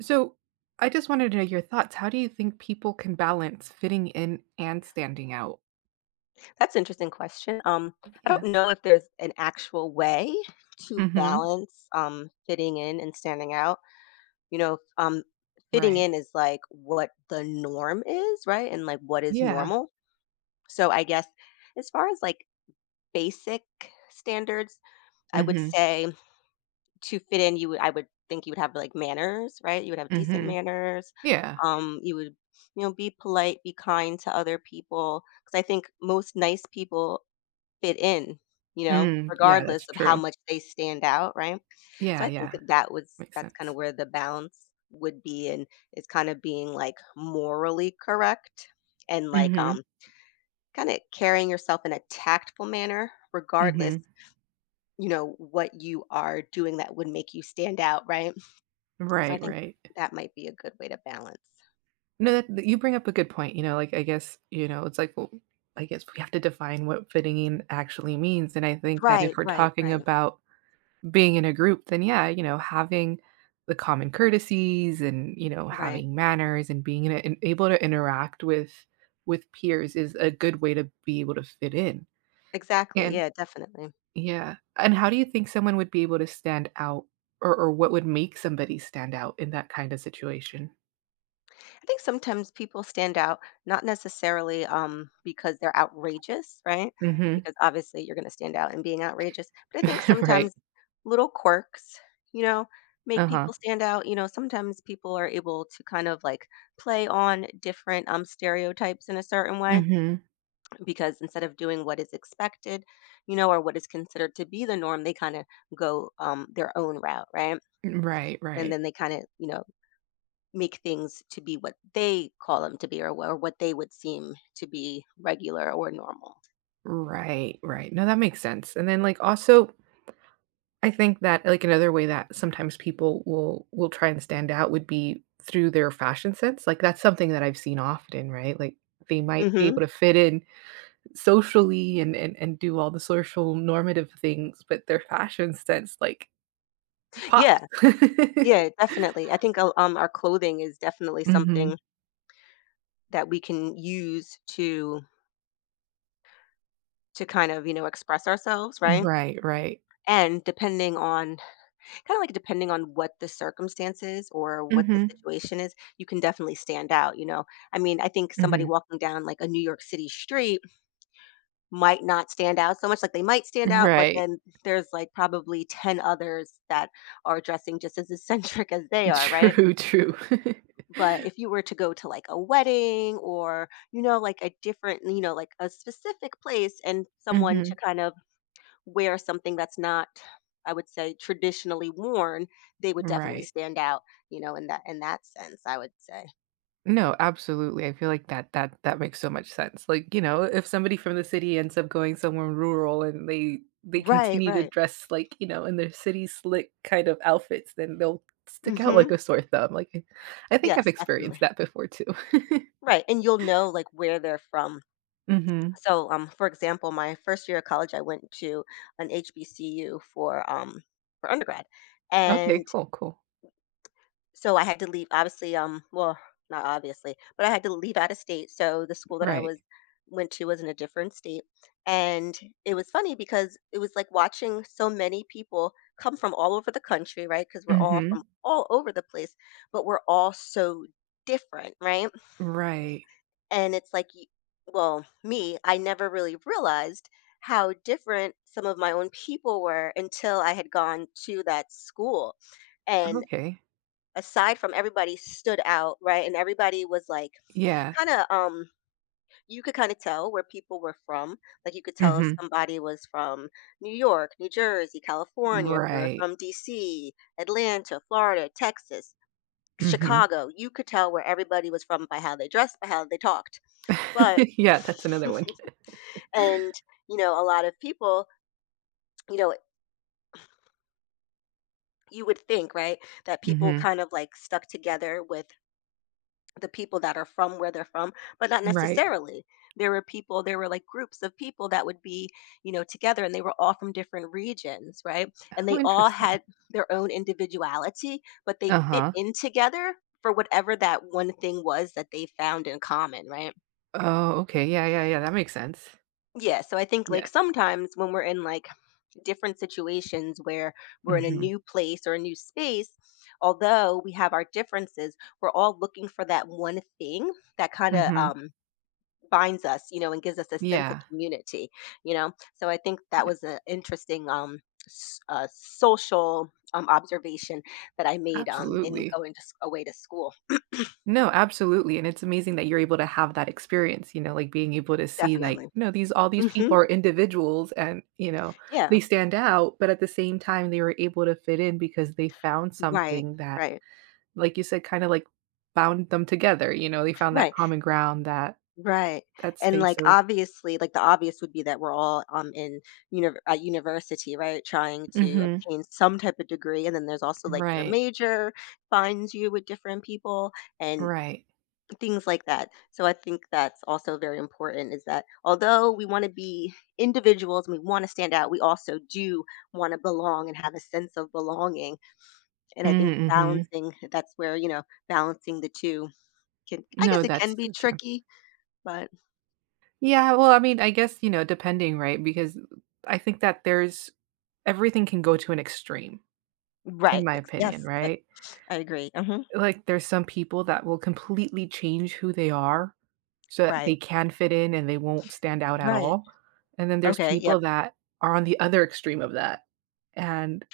So I just wanted to know your thoughts. How do you think people can balance fitting in and standing out? That's an interesting question. I don't Yeah. know if there's an actual way to Mm-hmm. balance fitting in and standing out. You know, um, fitting Right. in is like what the norm is, right? And like what is Yeah. normal. So I guess as far as like basic standards, I would Mm-hmm. say to fit in, you would I would think you would have like manners, right? You would have decent Mm-hmm. manners. Yeah. You would be polite, be kind to other people because I think most nice people fit in, you know, Mm. Yeah, that's regardless of how true. much they stand out, right? So Yeah, I think yeah. Makes that's kind sense. of where the balance would be, and it's kind of being like morally correct and Mm-hmm. Kind of carrying yourself in a tactful manner regardless, Mm-hmm. you know, what you are doing that would make you stand out, right? So I Right, think right. that might be a good way to balance. No, you bring up a good point. Like I guess, it's like well, I guess we have to define what fitting in actually means. And I think that if Right, we're right, talking right, about being in a group, then yeah, having the common courtesies and, right. having manners and being and able to interact with peers is a good way to be able to fit in. Exactly. And Yeah, definitely. yeah. And how do you think someone would be able to stand out or what would make somebody stand out in that kind of situation? I think sometimes people stand out, not necessarily because they're outrageous, right? Mhm. Because obviously you're going to stand out in being outrageous. But I think Right. sometimes little quirks, you know, make Uh-huh. people stand out. You know, sometimes people are able to kind of like play on different stereotypes in a certain way, Mhm. because instead of doing what is expected, you know, or what is considered to be the norm, they kind of go their own route, right? Right, And right. then they kind of, you know, make things to be what they call them to be, or what they would seem to be regular or normal. Right, right. No, that makes sense. And then like also I think that, like, another way that sometimes people will try and stand out would be through their fashion sense, like, that's something that I've seen often, right? Like, they might be Hmm. able to fit in socially and do all the social normative things, but their fashion sense, like, pops. Yeah, yeah, definitely. I think our clothing is definitely Mhm. something that we can use to kind of express ourselves, right? Right, right. And depending on depending on what the circumstances or what the Mhm. situation is, you can definitely stand out. You know, I mean, I think somebody Mhm. walking down like a New York City street might not stand out so much, like, they might stand out, but Right. then there's, like, probably 10 others that are dressing just as eccentric as they are, right? True, true. But if you were to go to, like, a wedding, or, you know, like, a different, like, a specific place, and someone to Mhm. kind of wear something that's not, I would say, traditionally worn, they would definitely Right. stand out, you know, in that sense, I would say. No, absolutely. I feel like that makes so much sense. Like, if somebody from the city ends up going somewhere rural and they Right, continue to right. dress like, in their city slick kind of outfits, then they'll stick out like Mhm. a sore thumb. Like, I think I've Yes, experienced definitely. that before too. Right, and you'll know, like, where they're from. Mhm. So, for example, my first year of college, I went to an HBCU for undergrad, Okay, and cool, cool. so I had to leave. Obviously, well, not obviously, but I had to leave out of state. So the school that I Right. was went to was in a different state, and it was funny because it was like watching so many people come from all over the country, right? Because we're all from Mhm. all over the place, but we're all so different, right? Right. And it's like, y- well, me, I never really realized how different some of my own people were until I had gone to that school. And Okay. aside from everybody stood out, right? And everybody was like Yeah. kind of um you could kind of tell where people were from. Like you could tell if Mhm. somebody was from New York, New Jersey, California, if they were Right. from DC, Atlanta, Florida, Texas, Mhm. Chicago. You could tell where everybody was from by how they dressed, by how they talked. But Yeah, that's another one. and, you know, a lot of people, you know, you would think, right, that people Mhm. kind of like stuck together with the people that are from where they're from, but not Right. necessarily. There were people, there were like groups of people that would be, you know, together, and they were all from different regions, right? And How they all interesting. had their own individuality, but they fit Uh-huh. in together for whatever that one thing was that they found in common, right? Oh, okay, yeah, yeah, yeah, that makes sense. Yeah, so I think like Yeah. sometimes when we're in like different situations where we're in a Mhm, new place or a new space, although we have our differences, we're all looking for that one thing that kind of mhm. Binds us, you know, and gives us a sense of Yeah, community, you know. So I think that yeah, was an interesting social observation that I made in absolutely. going to, away to school. No, absolutely, and it's amazing that you're able to have that experience, like, being able to see, Definitely. like, no, these all these Hmm. people are individuals and, Yeah. they stand out, but at the same time, they were able to fit in because they found Right. something that, Right. like you said, kinda, like, bound them together, they found that Right. common ground, that Right. that And space like of obviously, like the obvious would be that we're all in at university, right? Trying to Mhm, obtain some type of degree. And then there's also like your right, major finds you with different people and right. things like that. So I think that's also very important, is that although we want to be individuals and we want to stand out, we also do want to belong and have a sense of belonging. And I think Mm, mhm. balancing that's where, you know, balancing the two can No, it can that's be so true. tricky, but Yeah, well, I mean, I guess, depending, right? Because I think that there's everything can go to an extreme, in right, my ex opinion, yes, right? I agree, mhm, Like, there's some people that will completely change who they are so that right, they can fit in and they won't stand out at right, all. And then there's okay, yep, people that are on the other extreme of that and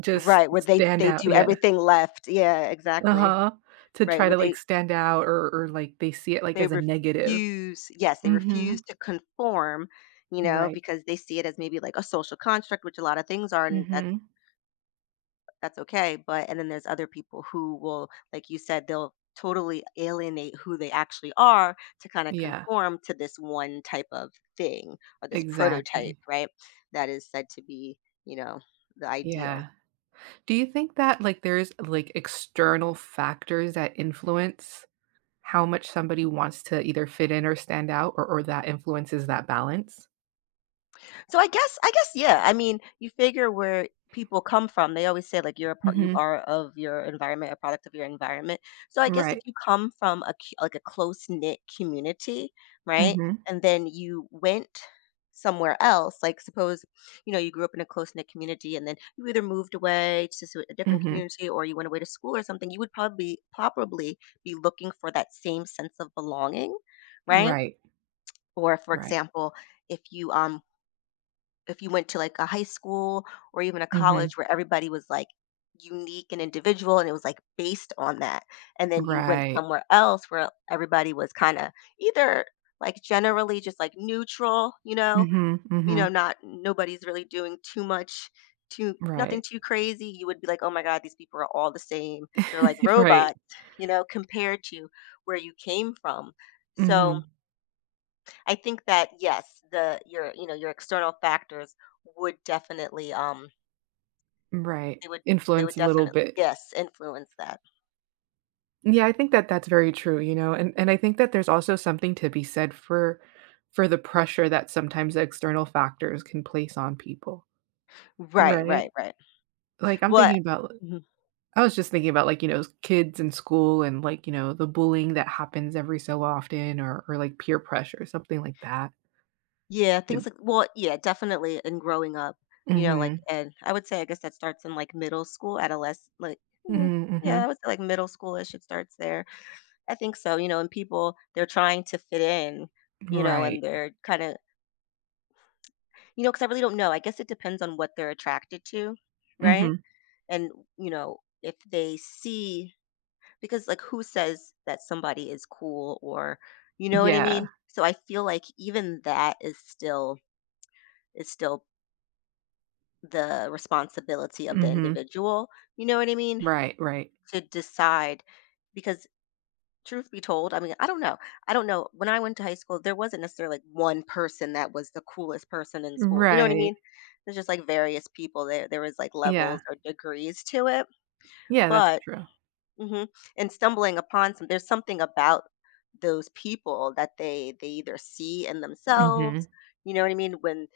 just right, where they stand out. do Yeah. everything left, yeah, exactly, Uh-huh. To right, try where to like stand out or like they see it like they as a negative. refuse yes, they refuse Mhm. to conform, you know, Right. because they see it as maybe like a social construct, which a lot of things are, and Mhm. that's okay. But and then there's other people who will, like you said, they'll totally alienate who they actually are to kind of Yeah, conform to this one type of thing or this prototype, exactly. right? That is said to be, you know, the ideal. Yeah. Do you think that, like, there's, like, external factors that influence how much somebody wants to either fit in or stand out or that influences that balance? So I guess, yeah. I mean, you figure where people come from. They always say like you Mhm. are of your environment, a product of your environment. So I guess if Right. you come from a like a close knit community, right, Mhm. and then you went somewhere else, like suppose you know you grew up in a close-knit community, and then you either moved away to a different Mhm. community, or you went away to school or something, you would probably be looking for that same sense of belonging, right. Right. Or for Right. example, if you um if you went to like a high school or even a Mhm. college where everybody was like unique and individual, and it was like based on that, and then you went Right. somewhere else where everybody was kind of either like generally just like neutral, you know, Mhm. Mhm. not nobody's really doing too much, too nothing Right. too crazy, you would be like, oh my god, these people are all the same, they're like Right. robots, you know, compared to where you came from. So Mhm. I think that yes, the your, you know, your external factors would definitely Right. they would they would Influence a little definitely, bit. yes, influence that. Yeah, I think that that's very true, and I think that there's also something to be said for the pressure that sometimes external factors can place on people. Right, right, Right. right. Like, Well, mhm. I was just thinking about, like, kids in school and, like, the bullying that happens every so often or, like, peer pressure, something like that. Yeah, It. things like well, yeah, definitely. In growing up, you know, like, Mhm. and I would say I guess that starts in like middle school, adolescent, like mm, Mhm, yeah, mhm. I would say like middle schoolish. It starts there. I think so. You know, and people, they're trying to fit in. You know, and Right. they're kind of you know, because I really don't know. I guess it depends on what they're attracted to, right? Mhm. And you know, if they see, because like who says that somebody is cool, or you know what I mean? Yeah. So I feel like even that is still the responsibility of the Mhm. individual, you know what I mean, Right, right. to decide. Because truth be told, I mean, I don't know, when I went to high school, there wasn't necessarily like one person that was the coolest person in school, you know what I Right. mean? There's just like various people, there was like Yeah. levels or degrees to it, Yeah, that's but true. mhm, and stumbling upon some, there's something about those people that they either see in themselves, Mhm. you know what I mean, when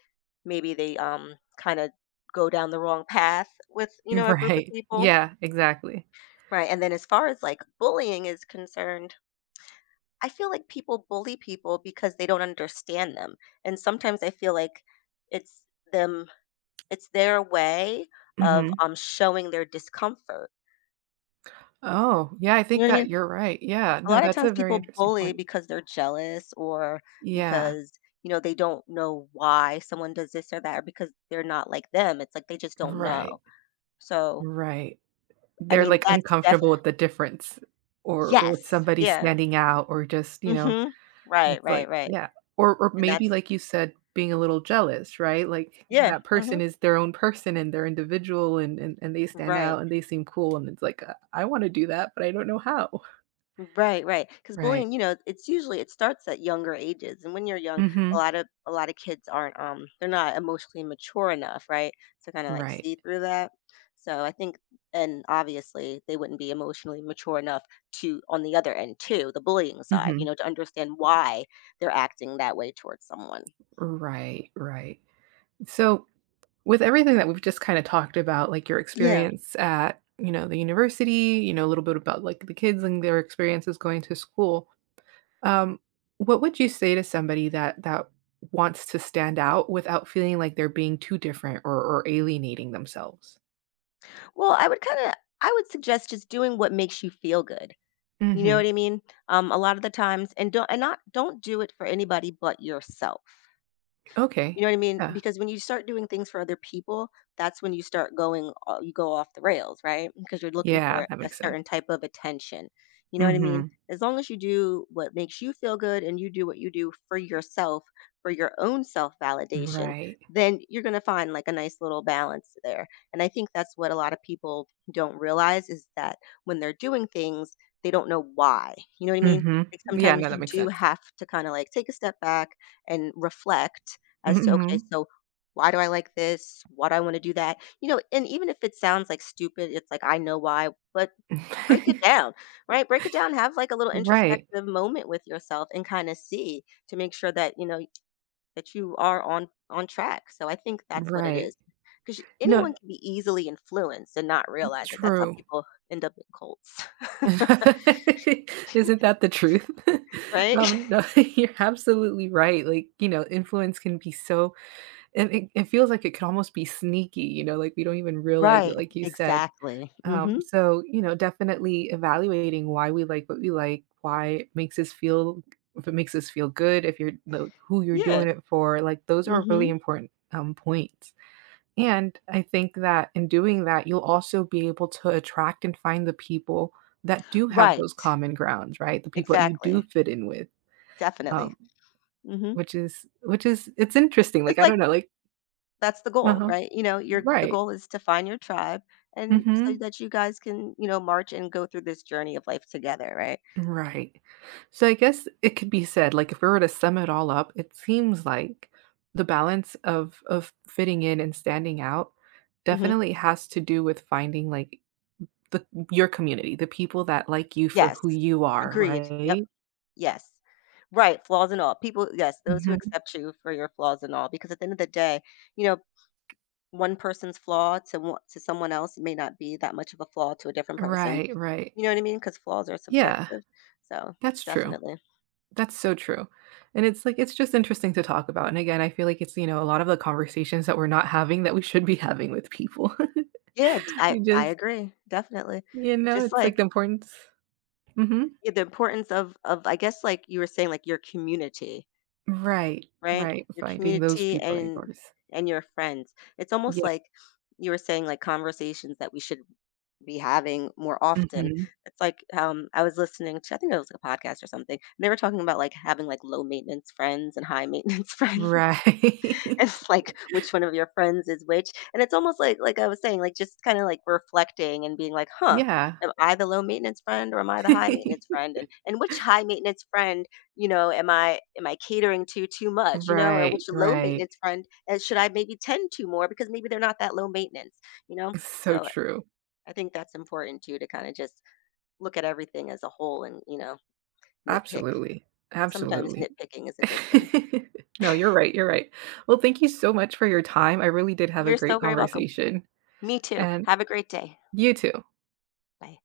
maybe they, kinda go down the wrong path with, you know, a group of Right. people, Yeah, exactly. right, and then as far as, like, bullying is concerned, I feel like people bully people because they don't understand them, and sometimes I feel like it's them it's their way of, Mhm. Showing their discomfort, Oh, yeah, I you know think what I mean? that you're right. Yeah, A no, lot of that's times a very people interesting bully point. because they're jealous, or Yeah. because, you know, they don't know why someone does this or that, or because they're not like them. It's like they just don't know. Right. So, Right. I They're, mean, like, that's uncomfortable definitely with the difference or with yes. somebody Yeah. standing out or just, Mhm. Right, it's right, like right. yeah. Or And maybe, that's like you said, being a little jealous, right? Like, yeah. that person Mhm. is their own person and they're individual and they stand Right. out and they seem cool, and it's like, I wanna do that, but I don't know how." Right, right. Because Right. bullying, you know, it's usually it starts at younger ages, and when you're young, Mhm. A lot of kids aren't they're not emotionally mature enough, right, to kind of like Right. see through that. So I think, and obviously they wouldn't be emotionally mature enough to on the other end too, the bullying side, you Mhm. know, to understand why they're acting that way towards someone. Right, right. So with everything that we've just kind of talked about, like your Yeah. experience at, the university, a little bit about like the kids and their experiences going to school. Um, what would you say to somebody that wants to stand out without feeling like they're being too different or alienating themselves? Well, I would kind of I would suggest just doing what makes you feel good. You know Hmm. what I mean? A lot of the times, and don't and not don't do it for anybody but yourself. You Okay. know what I mean? Yeah. Because when you start doing things for other people, that's when you start going, you go off the rails, right? Because you're looking Yeah, for that a makes sense. certain type of attention. You know what I mean? Hmm. As long as you do what makes you feel good and you do what you do for yourself, for your own self validation, Right. then you're going to find like a nice little balance there. And I think that's what a lot of people don't realize is that when they're doing things, they don't know why. You know what I mean? Hmm. Like Yeah, no, sometimes that you makes do sense. have to kind of like take a step back and reflect as to, okay, Hmm. so why do I like this? Why do I want to do that? You know, and even if it sounds like stupid, it's like, I know why, but break it down, right? Break it down, have like a little Right. introspective moment with yourself and kind of see to make sure that, you know, that you are on track. So I think that's what it Right. is. Because No, anyone can be easily influenced and not realize it. That's how true. people end up in cults, Isn't that the truth? right? No, you're absolutely right, like, influence can be so and it feels like it could almost be sneaky, like, we don't even realize Right, it, like you said. exactly. Mm-hmm. So, definitely evaluating why we like what we like, why it makes us feel if it makes us feel good, if you're the who you're Yeah. doing it for, like, those are really Mm-hmm. important, points. And I think that in doing that, you'll also be able to attract and find the people that do have those Right, common grounds, right? The people that you do exactly. fit in with, Definitely. um, Mm-hmm. Which is it's interesting. Like It's I don't like know, like that's the goal, uh-huh, right? You know, your the right, goal is to find your tribe and so hmm that you guys can, you know, march and go through this journey of life together, right? right. So I guess it could be said, like if we were to sum it all up, it seems like the balance of fitting in and standing out Hmm. definitely has to do with finding like The your community, the people that like you for Yes. who you are, Agreed. Yep. right? Yes. Right. Flaws and all. People, yes, those who Mhm. accept you for your flaws and all, because at the end of the day, you know, one person's flaw to to someone else may not be that much of a flaw to a different person. Right, right. You know what I mean? Because flaws are Yeah, subjective. So that's true. definitely. That's so true. And it's like it's just interesting to talk about, and again, I feel like it's, a lot of the conversations that we're not having that we should be having with people. Yeah, I You I just, agree. Definitely. Just it's like the like importance. Mhm. yeah, the importance of I guess, like you were saying, like your community, Right, right? right, Your finding those community people are and yours. Your friends. It's almost Yeah. like you were saying, like conversations that we should be having more often. Mhm. It's like I was listening to I think it was like a podcast or something. And they were talking about like having like low maintenance friends and high maintenance friends. Right. It's like which one of your friends is which, and it's almost like I was saying, like, just kinda, like, reflecting and being like, "Huh, Yeah. am I the low maintenance friend or am I the high maintenance friend? And which high maintenance friend, you know, am I catering to too much, you know, or which Right, low right. maintenance friend, should I maybe tend to more because maybe they're not that low maintenance," you know? So So, true. I think that's important too to kinda just look at everything as a whole and, you know, nitpick. Absolutely, Sometimes absolutely. nitpicking is a good thing. No, you're right, you're right. Well, thank you so much for your time. I really did have a You're so great very welcome. conversation, Me too. and Have a great day. you too. Bye.